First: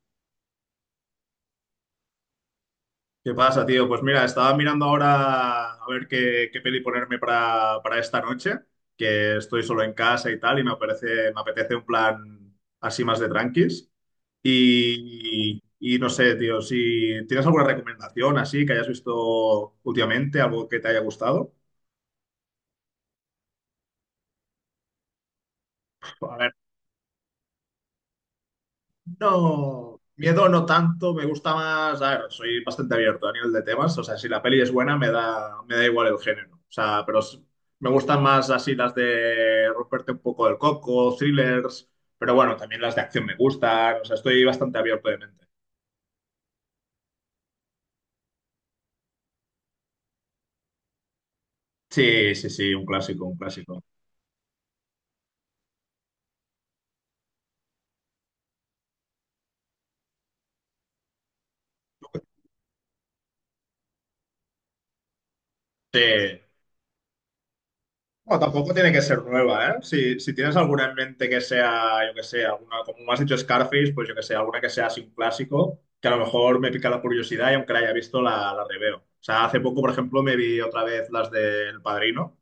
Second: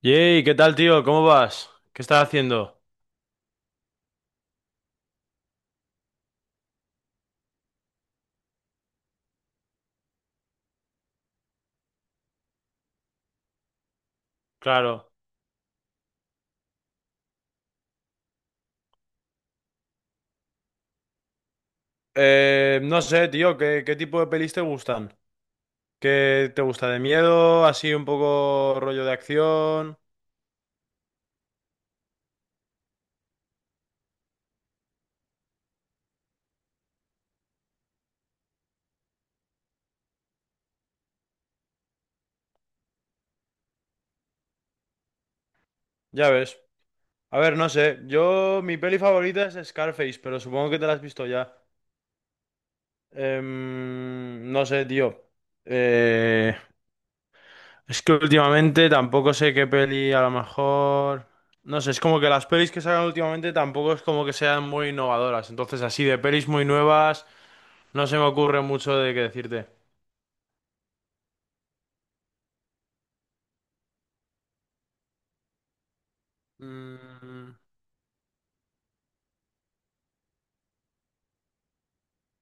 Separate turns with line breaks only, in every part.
Yey, ¿qué tal, tío? ¿Cómo vas? ¿Qué estás haciendo?
¿Qué pasa, tío? Pues mira, estaba mirando ahora a ver qué peli ponerme para esta noche, que estoy solo en casa y tal, y me apetece un plan así más de tranquis.
Claro.
Y, y y no sé, tío, si tienes alguna recomendación así que hayas visto últimamente, algo que te haya gustado.
No sé, tío, ¿qué tipo de pelis te gustan?
A ver.
¿Qué te gusta de miedo? Así un poco rollo de acción.
No, miedo no tanto, me gusta más, a ver, soy bastante abierto a nivel de temas, o sea, si la peli es buena me da igual el género, o sea, pero me gustan más así las de romperte un poco el coco, thrillers, pero bueno, también las de acción me gustan, o sea, estoy bastante abierto de mente.
Ya ves. A ver, no sé. Yo, mi peli favorita es Scarface, pero supongo que te la has visto ya.
Sí, sí, sí, un clásico, un clásico.
No sé, tío. Eh, es que últimamente tampoco sé qué peli, a lo mejor. No sé, es como que las pelis que sacan últimamente tampoco es como que sean muy innovadoras. Entonces,
Sí.
así de pelis muy nuevas. No se me
No,
ocurre
tampoco tiene
mucho
que
de qué
ser
decirte.
nueva, ¿eh? Si tienes alguna en mente que sea, yo que sé, alguna, como me has dicho Scarface, pues yo que sé, alguna que sea así un clásico, que a lo mejor me pica la curiosidad y
Mm,
aunque la haya visto, la reveo. O sea, hace poco, por ejemplo, me vi otra vez las del Padrino,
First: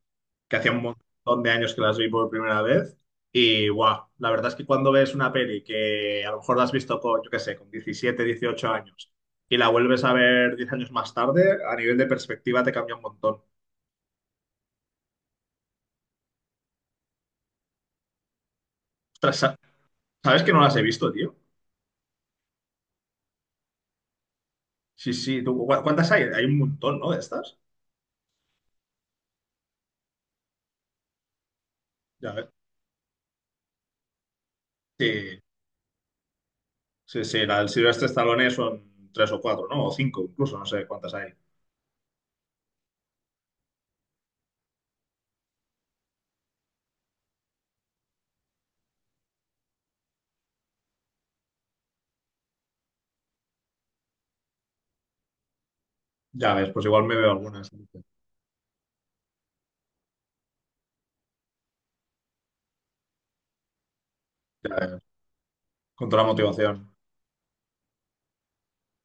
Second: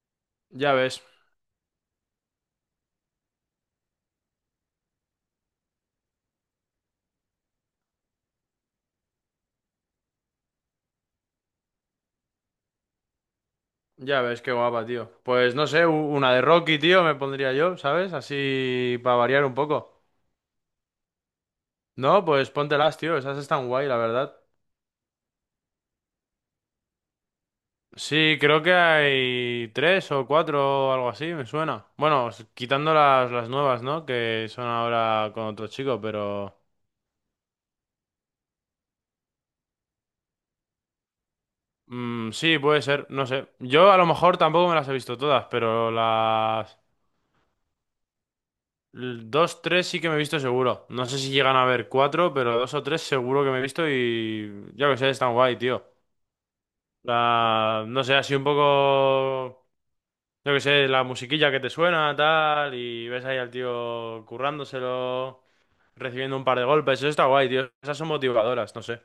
que hacía
ya
un
ves,
montón de años que las vi por primera vez. Y guau, la verdad es que cuando ves una peli que a lo mejor la has visto con, yo que sé, con 17 18 años y la vuelves a ver 10 años más tarde, a nivel de perspectiva te cambia un montón.
ya ves, qué guapa, tío. Pues no sé, una de Rocky, tío, me pondría yo, ¿sabes? Así para
Ostras,
variar un poco.
¿sabes que no las he visto, tío?
No, pues póntelas, tío, esas están guay, la verdad.
Sí, sí. ¿Tú, cuántas hay? Hay un montón, ¿no? De estas.
Sí, creo que hay tres o cuatro o algo así, me suena. Bueno,
Ya ves.
quitando las nuevas, ¿no? Que son ahora
Sí,
con otro chico, pero...
sí, sí. La del Silvestre Stallone son tres o cuatro, ¿no? O cinco incluso, no sé cuántas hay.
Mm, sí, puede ser, no sé. Yo a lo mejor tampoco me las he visto todas, pero las... Dos, tres sí que me he visto seguro. No sé si llegan a haber cuatro, pero dos o tres seguro que me he visto y yo que sé, están guay, tío.
Ya ves, pues igual me veo algunas.
La... No sé, así un poco, yo que sé, la musiquilla que te suena, tal, y ves ahí al tío
Ya ves,
currándoselo,
con toda la
recibiendo un par de
motivación.
golpes, eso está guay, tío. Esas son motivadoras, no sé.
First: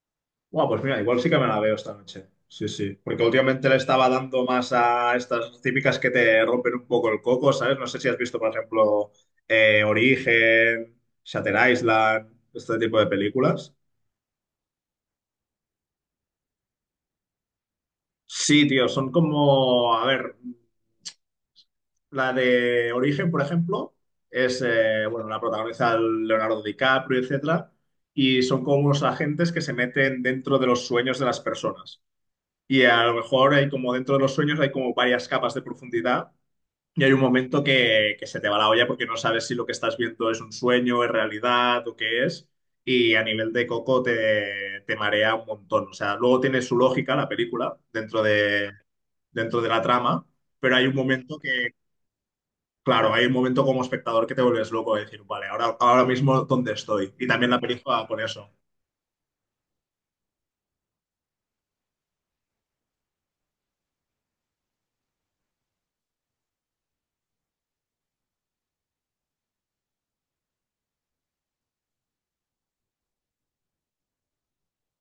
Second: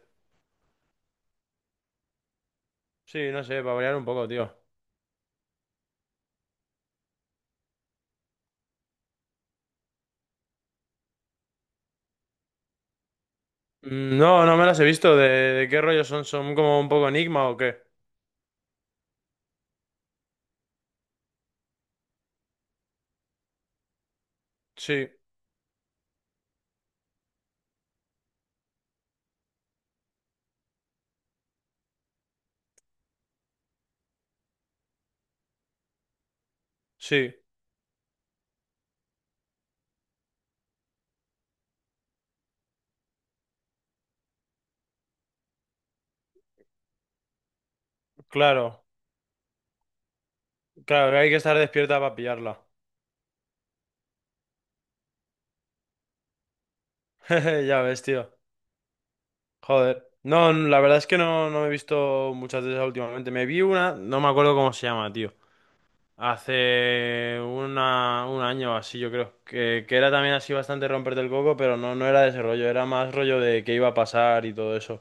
Bueno, pues mira, igual sí que me la veo esta noche. Sí, sí.
Sí,
Porque
no sé,
últimamente
para
le
variar un
estaba
poco,
dando
tío.
más a estas típicas que te rompen un poco el coco, ¿sabes? No sé si has visto, por ejemplo, Origen, Shutter Island, este tipo de películas.
Mm, no, no me las he visto. ¿De qué rollo son? ¿Son como un poco enigma o qué?
Sí, tío, son como, a ver. La de Origen, por ejemplo,
Sí,
bueno, la protagoniza el Leonardo DiCaprio, etcétera, y son como unos agentes que se meten dentro de los sueños de las personas. Y a lo mejor hay como dentro de los sueños hay como varias capas de profundidad y hay un
sí,
momento que se te va la olla porque no sabes si lo que estás viendo es un sueño, es realidad o qué es. Y a nivel de coco te marea un montón. O sea, luego tiene su lógica la película dentro de,
claro.
dentro de la trama, pero hay un
Claro, que hay que
momento
estar
que.
despierta para pillarla.
Claro, hay un momento como espectador que te vuelves loco de decir, vale, ahora mismo dónde estoy. Y también la
Ya ves,
película por
tío.
eso.
Joder. No, la verdad es que no, no me he visto muchas de esas últimamente. Me vi una, no me acuerdo cómo se llama, tío. Hace una, un año o así, yo creo. Que era también así bastante romperte el coco, pero no, no era de ese rollo. Era más rollo de qué iba a pasar y todo eso.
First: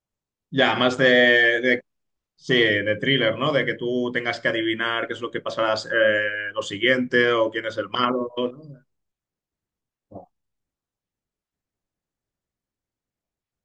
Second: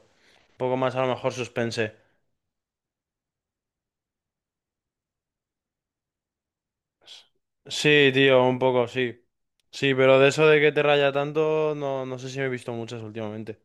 Un
Ya,
poco más
más
a
de,
lo mejor
de-
suspense.
sí, de thriller, ¿no? De que tú tengas que adivinar qué es lo que pasará lo siguiente o quién es el
Sí,
malo,
tío, un
¿no?
poco, sí. Sí, pero de eso de que te raya tanto, no, no sé si me he visto muchas últimamente.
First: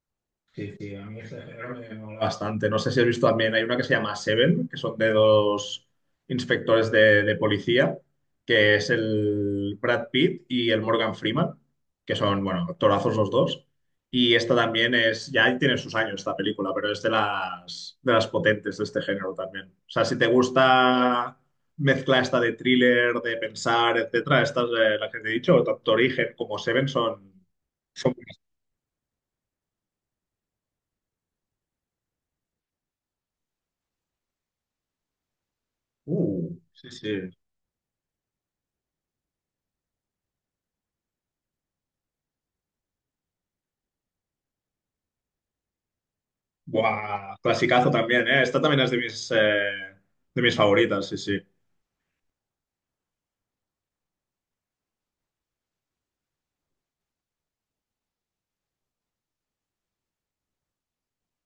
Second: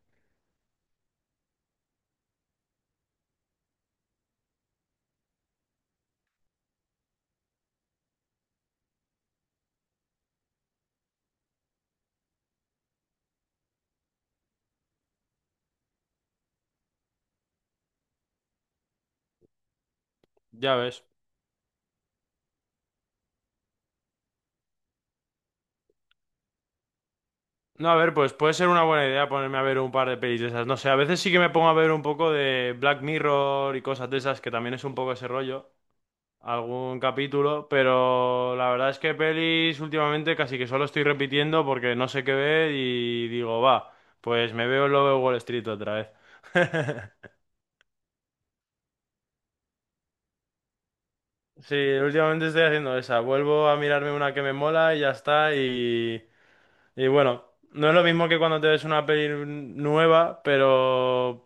Sí, sí, a mí este género me mola bastante. No sé si has visto también, hay una que se llama Seven, que son de dos inspectores de policía, que es el Brad Pitt y el Morgan Freeman, que son, bueno, actorazos los dos. Y esta también ya tiene sus años esta película, pero es de las potentes de este género también. O sea, si te
Ya ves.
gusta mezcla esta de thriller, de pensar, etcétera, estas, las que te he dicho, tanto Origen como Seven son...
No, a ver,
son...
pues puede ser una buena idea ponerme a ver un par de pelis de esas. No sé, a veces sí que me pongo a ver un poco de Black Mirror y cosas de esas, que también es un poco ese rollo,
Sí,
algún
sí.
capítulo, pero la verdad es que pelis últimamente casi que solo estoy repitiendo porque no sé qué ver y digo, va, pues me veo el Lobo de Wall Street otra vez.
Buah, clasicazo también, ¿eh? Esta también es de mis favoritas, sí, sí.
Sí, últimamente estoy haciendo esa. Vuelvo a mirarme una que me mola y ya está. Y bueno, no es lo mismo que cuando te ves una peli nueva, pero,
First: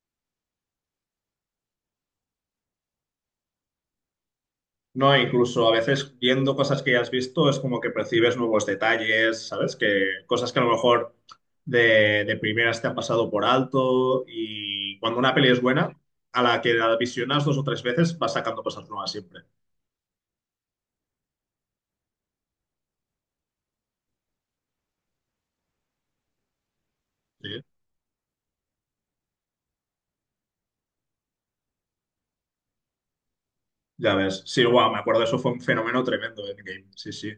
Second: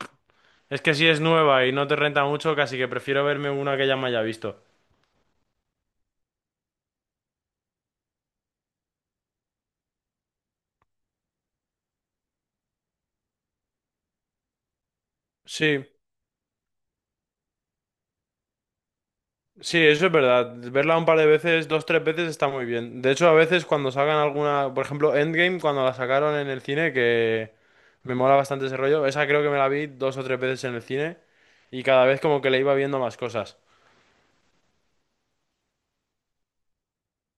es que si es nueva y no te renta mucho, casi que prefiero verme una que ya me haya visto.
No, incluso a veces viendo cosas que ya has visto es como que percibes nuevos detalles, ¿sabes? Que cosas que a lo mejor de primeras te han pasado por alto y cuando una peli es
Sí,
buena, a la que la visionas dos o tres veces vas sacando cosas nuevas siempre.
sí, eso es verdad. Verla un par de veces, dos, tres veces está muy bien. De hecho, a veces cuando salgan alguna, por ejemplo, Endgame, cuando la sacaron en el cine, que
¿Sí?
me mola bastante ese rollo, esa creo que me la vi dos o tres veces en el cine y cada vez como que le iba viendo más cosas.
Ya ves. Sí, guau, me acuerdo, eso fue un fenómeno tremendo en Game, sí, sí.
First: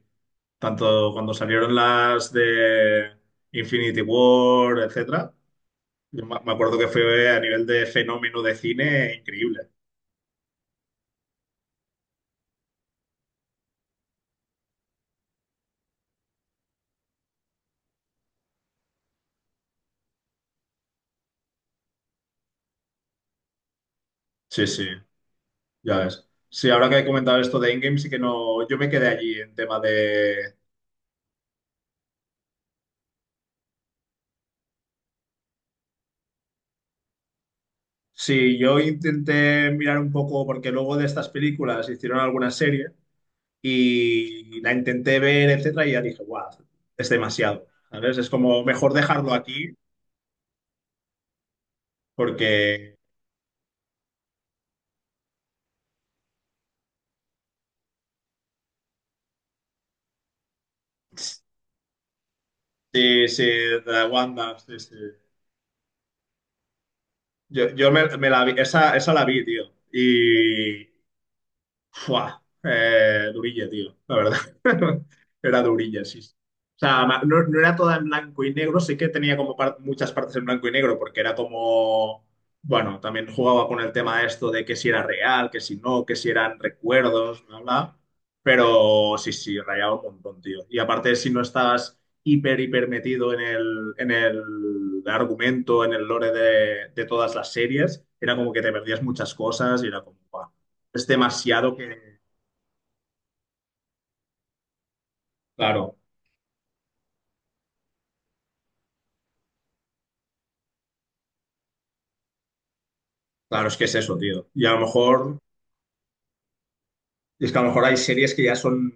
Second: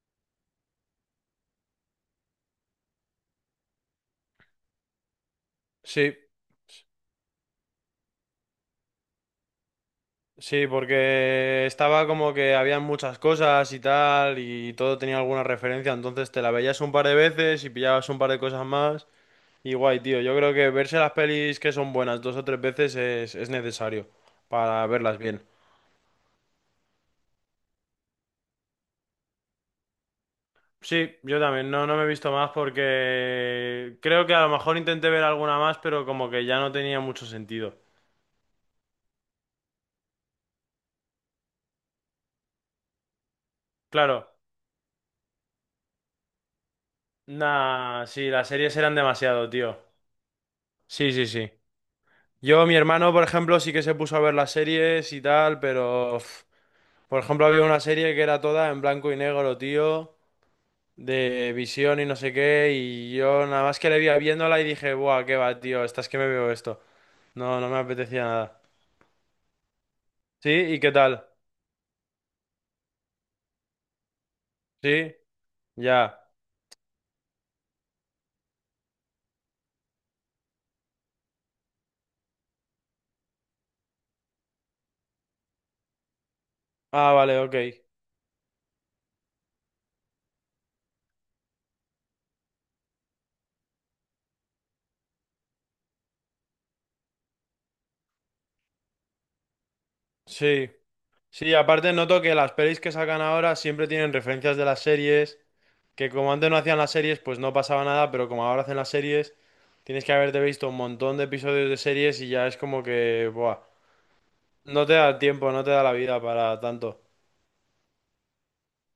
Tanto cuando salieron las de Infinity War, etcétera.
Sí,
Yo me acuerdo que fue a nivel de fenómeno de cine increíble.
sí, porque estaba como que había muchas cosas y tal y todo tenía alguna referencia, entonces te la veías un par de veces y pillabas un par de cosas más. Y guay, tío. Yo creo que verse las pelis que son buenas dos o tres veces es necesario
Sí, sí,
para verlas bien.
ya ves. Sí, ahora que he comentado esto de Endgame, sí que no. Yo me quedé allí en tema de.
Sí, yo también. No, no me he visto más porque creo que a lo mejor intenté ver alguna más, pero como que ya no tenía mucho sentido.
Sí, yo intenté mirar un poco, porque luego de estas películas hicieron alguna serie
Claro.
y la intenté ver, etcétera, y ya dije, guau, es demasiado.
Nah,
¿Sabes? Es
sí, las
como
series
mejor
eran
dejarlo
demasiado,
aquí,
tío. Sí, sí, sí. Yo, mi
porque.
hermano, por ejemplo, sí que se puso a ver las series y tal, pero... Uf, por ejemplo, había una serie que era toda en blanco y negro, tío, de visión y no sé qué, y
Sí, sí,
yo nada más que le
de
vi
Wanda,
viéndola y
sí,
dije,
sí.
buah, qué va, tío, estás que me veo esto. No, no
Yo,
me
yo me,
apetecía
me la vi,
nada.
esa la vi, tío.
¿Sí? ¿Y
Y
qué tal?
fua, durilla, tío, la verdad.
¿Sí?
Era durilla,
Ya.
sí. Sí. O sea, no, no era toda en blanco y negro, sí que tenía como muchas partes en blanco y negro, porque era como, bueno, también jugaba con el tema esto de que si era real, que si no, que si eran
Ah, vale,
recuerdos,
ok.
bla, bla. Pero sí, sí, rayaba un montón, tío. Y aparte, si no estabas hiper, hiper metido en el argumento, en el lore de todas las series, era como que te perdías muchas cosas y era como, "Buah,
Sí.
es
Sí,
demasiado
aparte
que".
noto que las pelis que sacan ahora siempre tienen referencias de las series,
Claro,
que como antes no hacían las series, pues no pasaba nada, pero como ahora hacen las series, tienes que haberte visto un montón de episodios de series y ya es como que, buah,
claro, es que es eso, tío. Y a lo
no te da
mejor,
tiempo, no te da la vida para tanto.
es que a lo mejor hay series que ya son,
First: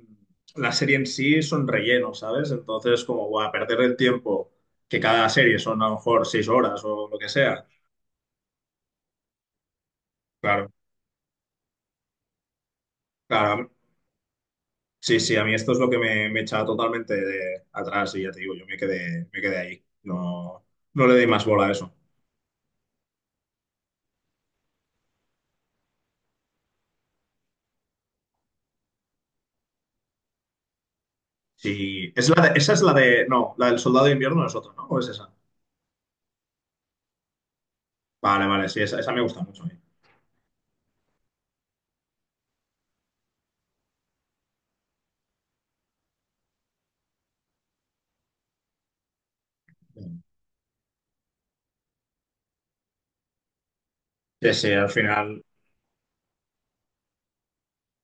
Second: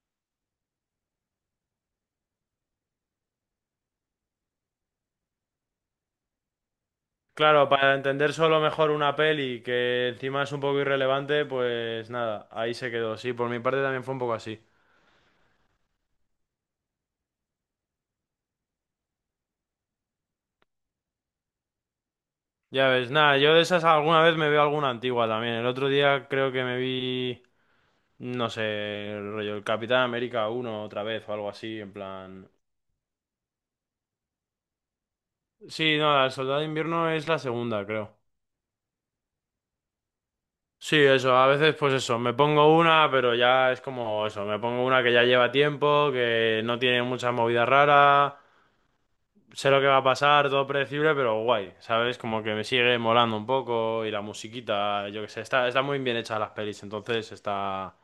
la serie en sí son relleno, ¿sabes? Entonces, como, guau, perder el tiempo, que cada serie son a lo mejor 6 horas o lo que sea.
Claro, para entender solo mejor una peli que encima es un
Claro,
poco irrelevante, pues nada, ahí se quedó. Sí, por mi
claro.
parte también fue un poco así.
Sí, sí, a mí esto es lo que me echaba totalmente de atrás y ya te digo, yo me quedé ahí. No, no le di más bola a eso.
Ya ves, nada, yo de esas alguna vez me veo alguna antigua también. El otro día creo que me vi, no sé, el rollo, el Capitán América uno otra vez o algo así, en
Sí, es
plan...
esa es la de, no, la del Soldado de Invierno es otra, ¿no? ¿O es esa?
Sí, no, el Soldado de Invierno es la segunda, creo.
Vale, vale, sí, esa me gusta mucho a mí.
Sí, eso, a veces pues eso, me pongo una, pero ya es como eso, me pongo una que ya lleva tiempo, que no tiene mucha movida rara. Sé lo que va a pasar, todo predecible, pero guay, ¿sabes? Como que me sigue molando un poco y la
Sí, sí, al
musiquita, yo qué sé,
final,
está muy bien hecha las pelis, entonces está...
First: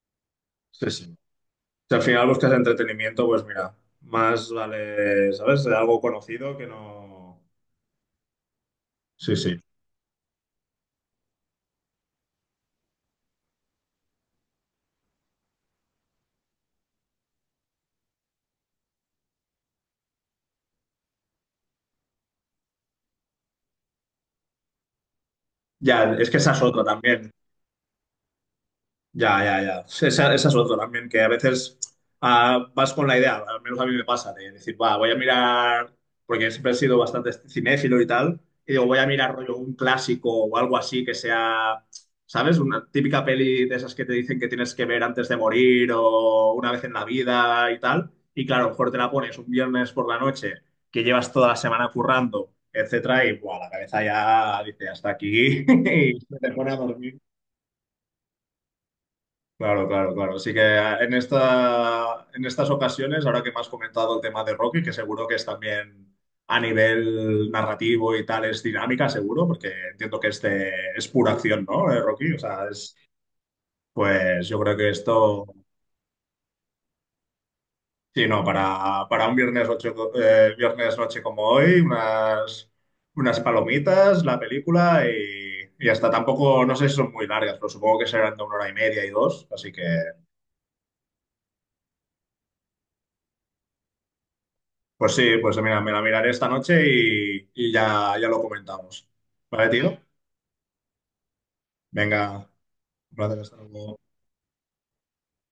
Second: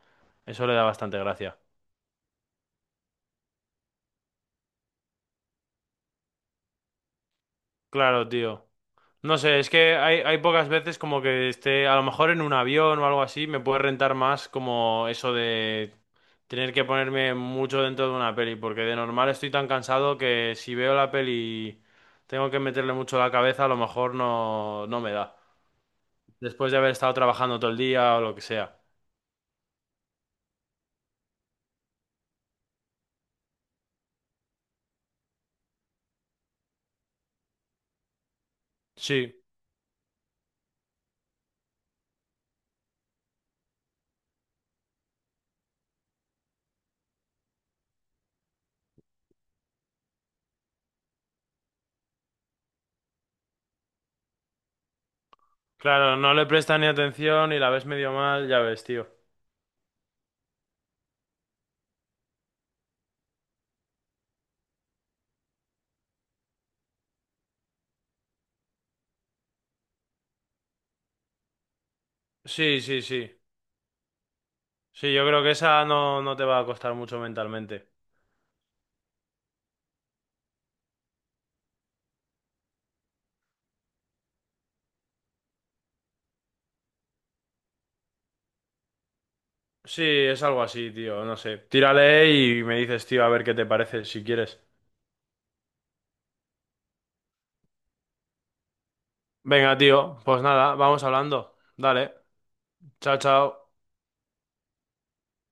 Eso le da
sí, sí.
bastante gracia.
Si al final buscas entretenimiento, pues mira, más vale, ¿sabes? Algo conocido que no.
Claro, tío.
Sí,
No
sí.
sé, es que hay pocas veces como que esté, a lo mejor en un avión o algo así, me puede rentar más como eso de tener que ponerme mucho dentro de una peli, porque de normal estoy tan cansado que si veo la peli y tengo que meterle mucho la cabeza, a lo mejor no, no me da.
Ya, es que esa es
Después de
otra
haber estado
también.
trabajando todo el día o lo que sea.
Ya, ya, ya. Sí, esa es otra también, que a veces vas con la idea, al menos a mí me pasa, de decir, va, voy a mirar, porque siempre he sido bastante cinéfilo y tal, y digo, voy a mirar
Sí,
rollo un clásico o algo así que sea, ¿sabes? Una típica peli de esas que te dicen que tienes que ver antes de morir o una vez en la vida y tal. Y claro, a lo mejor te la pones un viernes por la noche, que llevas toda la semana currando, etcétera, y buah, la cabeza ya dice, hasta aquí,
claro,
y
no
se
le
te pone a
prestas ni
dormir.
atención y la ves medio mal, ya ves, tío.
Claro, claro, claro. Así que en estas ocasiones, ahora que me has comentado el tema de Rocky, que seguro que es también a nivel narrativo y tal, es dinámica, seguro, porque entiendo que este es pura acción, ¿no? Rocky, o sea,
Sí, sí, sí.
pues yo creo que
Sí, yo creo
esto,
que esa no, no te va a costar mucho mentalmente.
sí, no, para un viernes, viernes noche como hoy, unas palomitas, la película y hasta tampoco, no sé si son muy largas, pero supongo que serán de una hora y media y dos, así que.
Sí, es algo así, tío, no sé. Tírale y me dices, tío, a ver qué te parece, si quieres.
Pues sí, pues mira, me la miraré esta noche y ya lo comentamos. ¿Vale,
Venga,
tío?
tío, pues nada, vamos hablando. Dale,
Venga, un
chao,
placer, hasta
chao.
luego.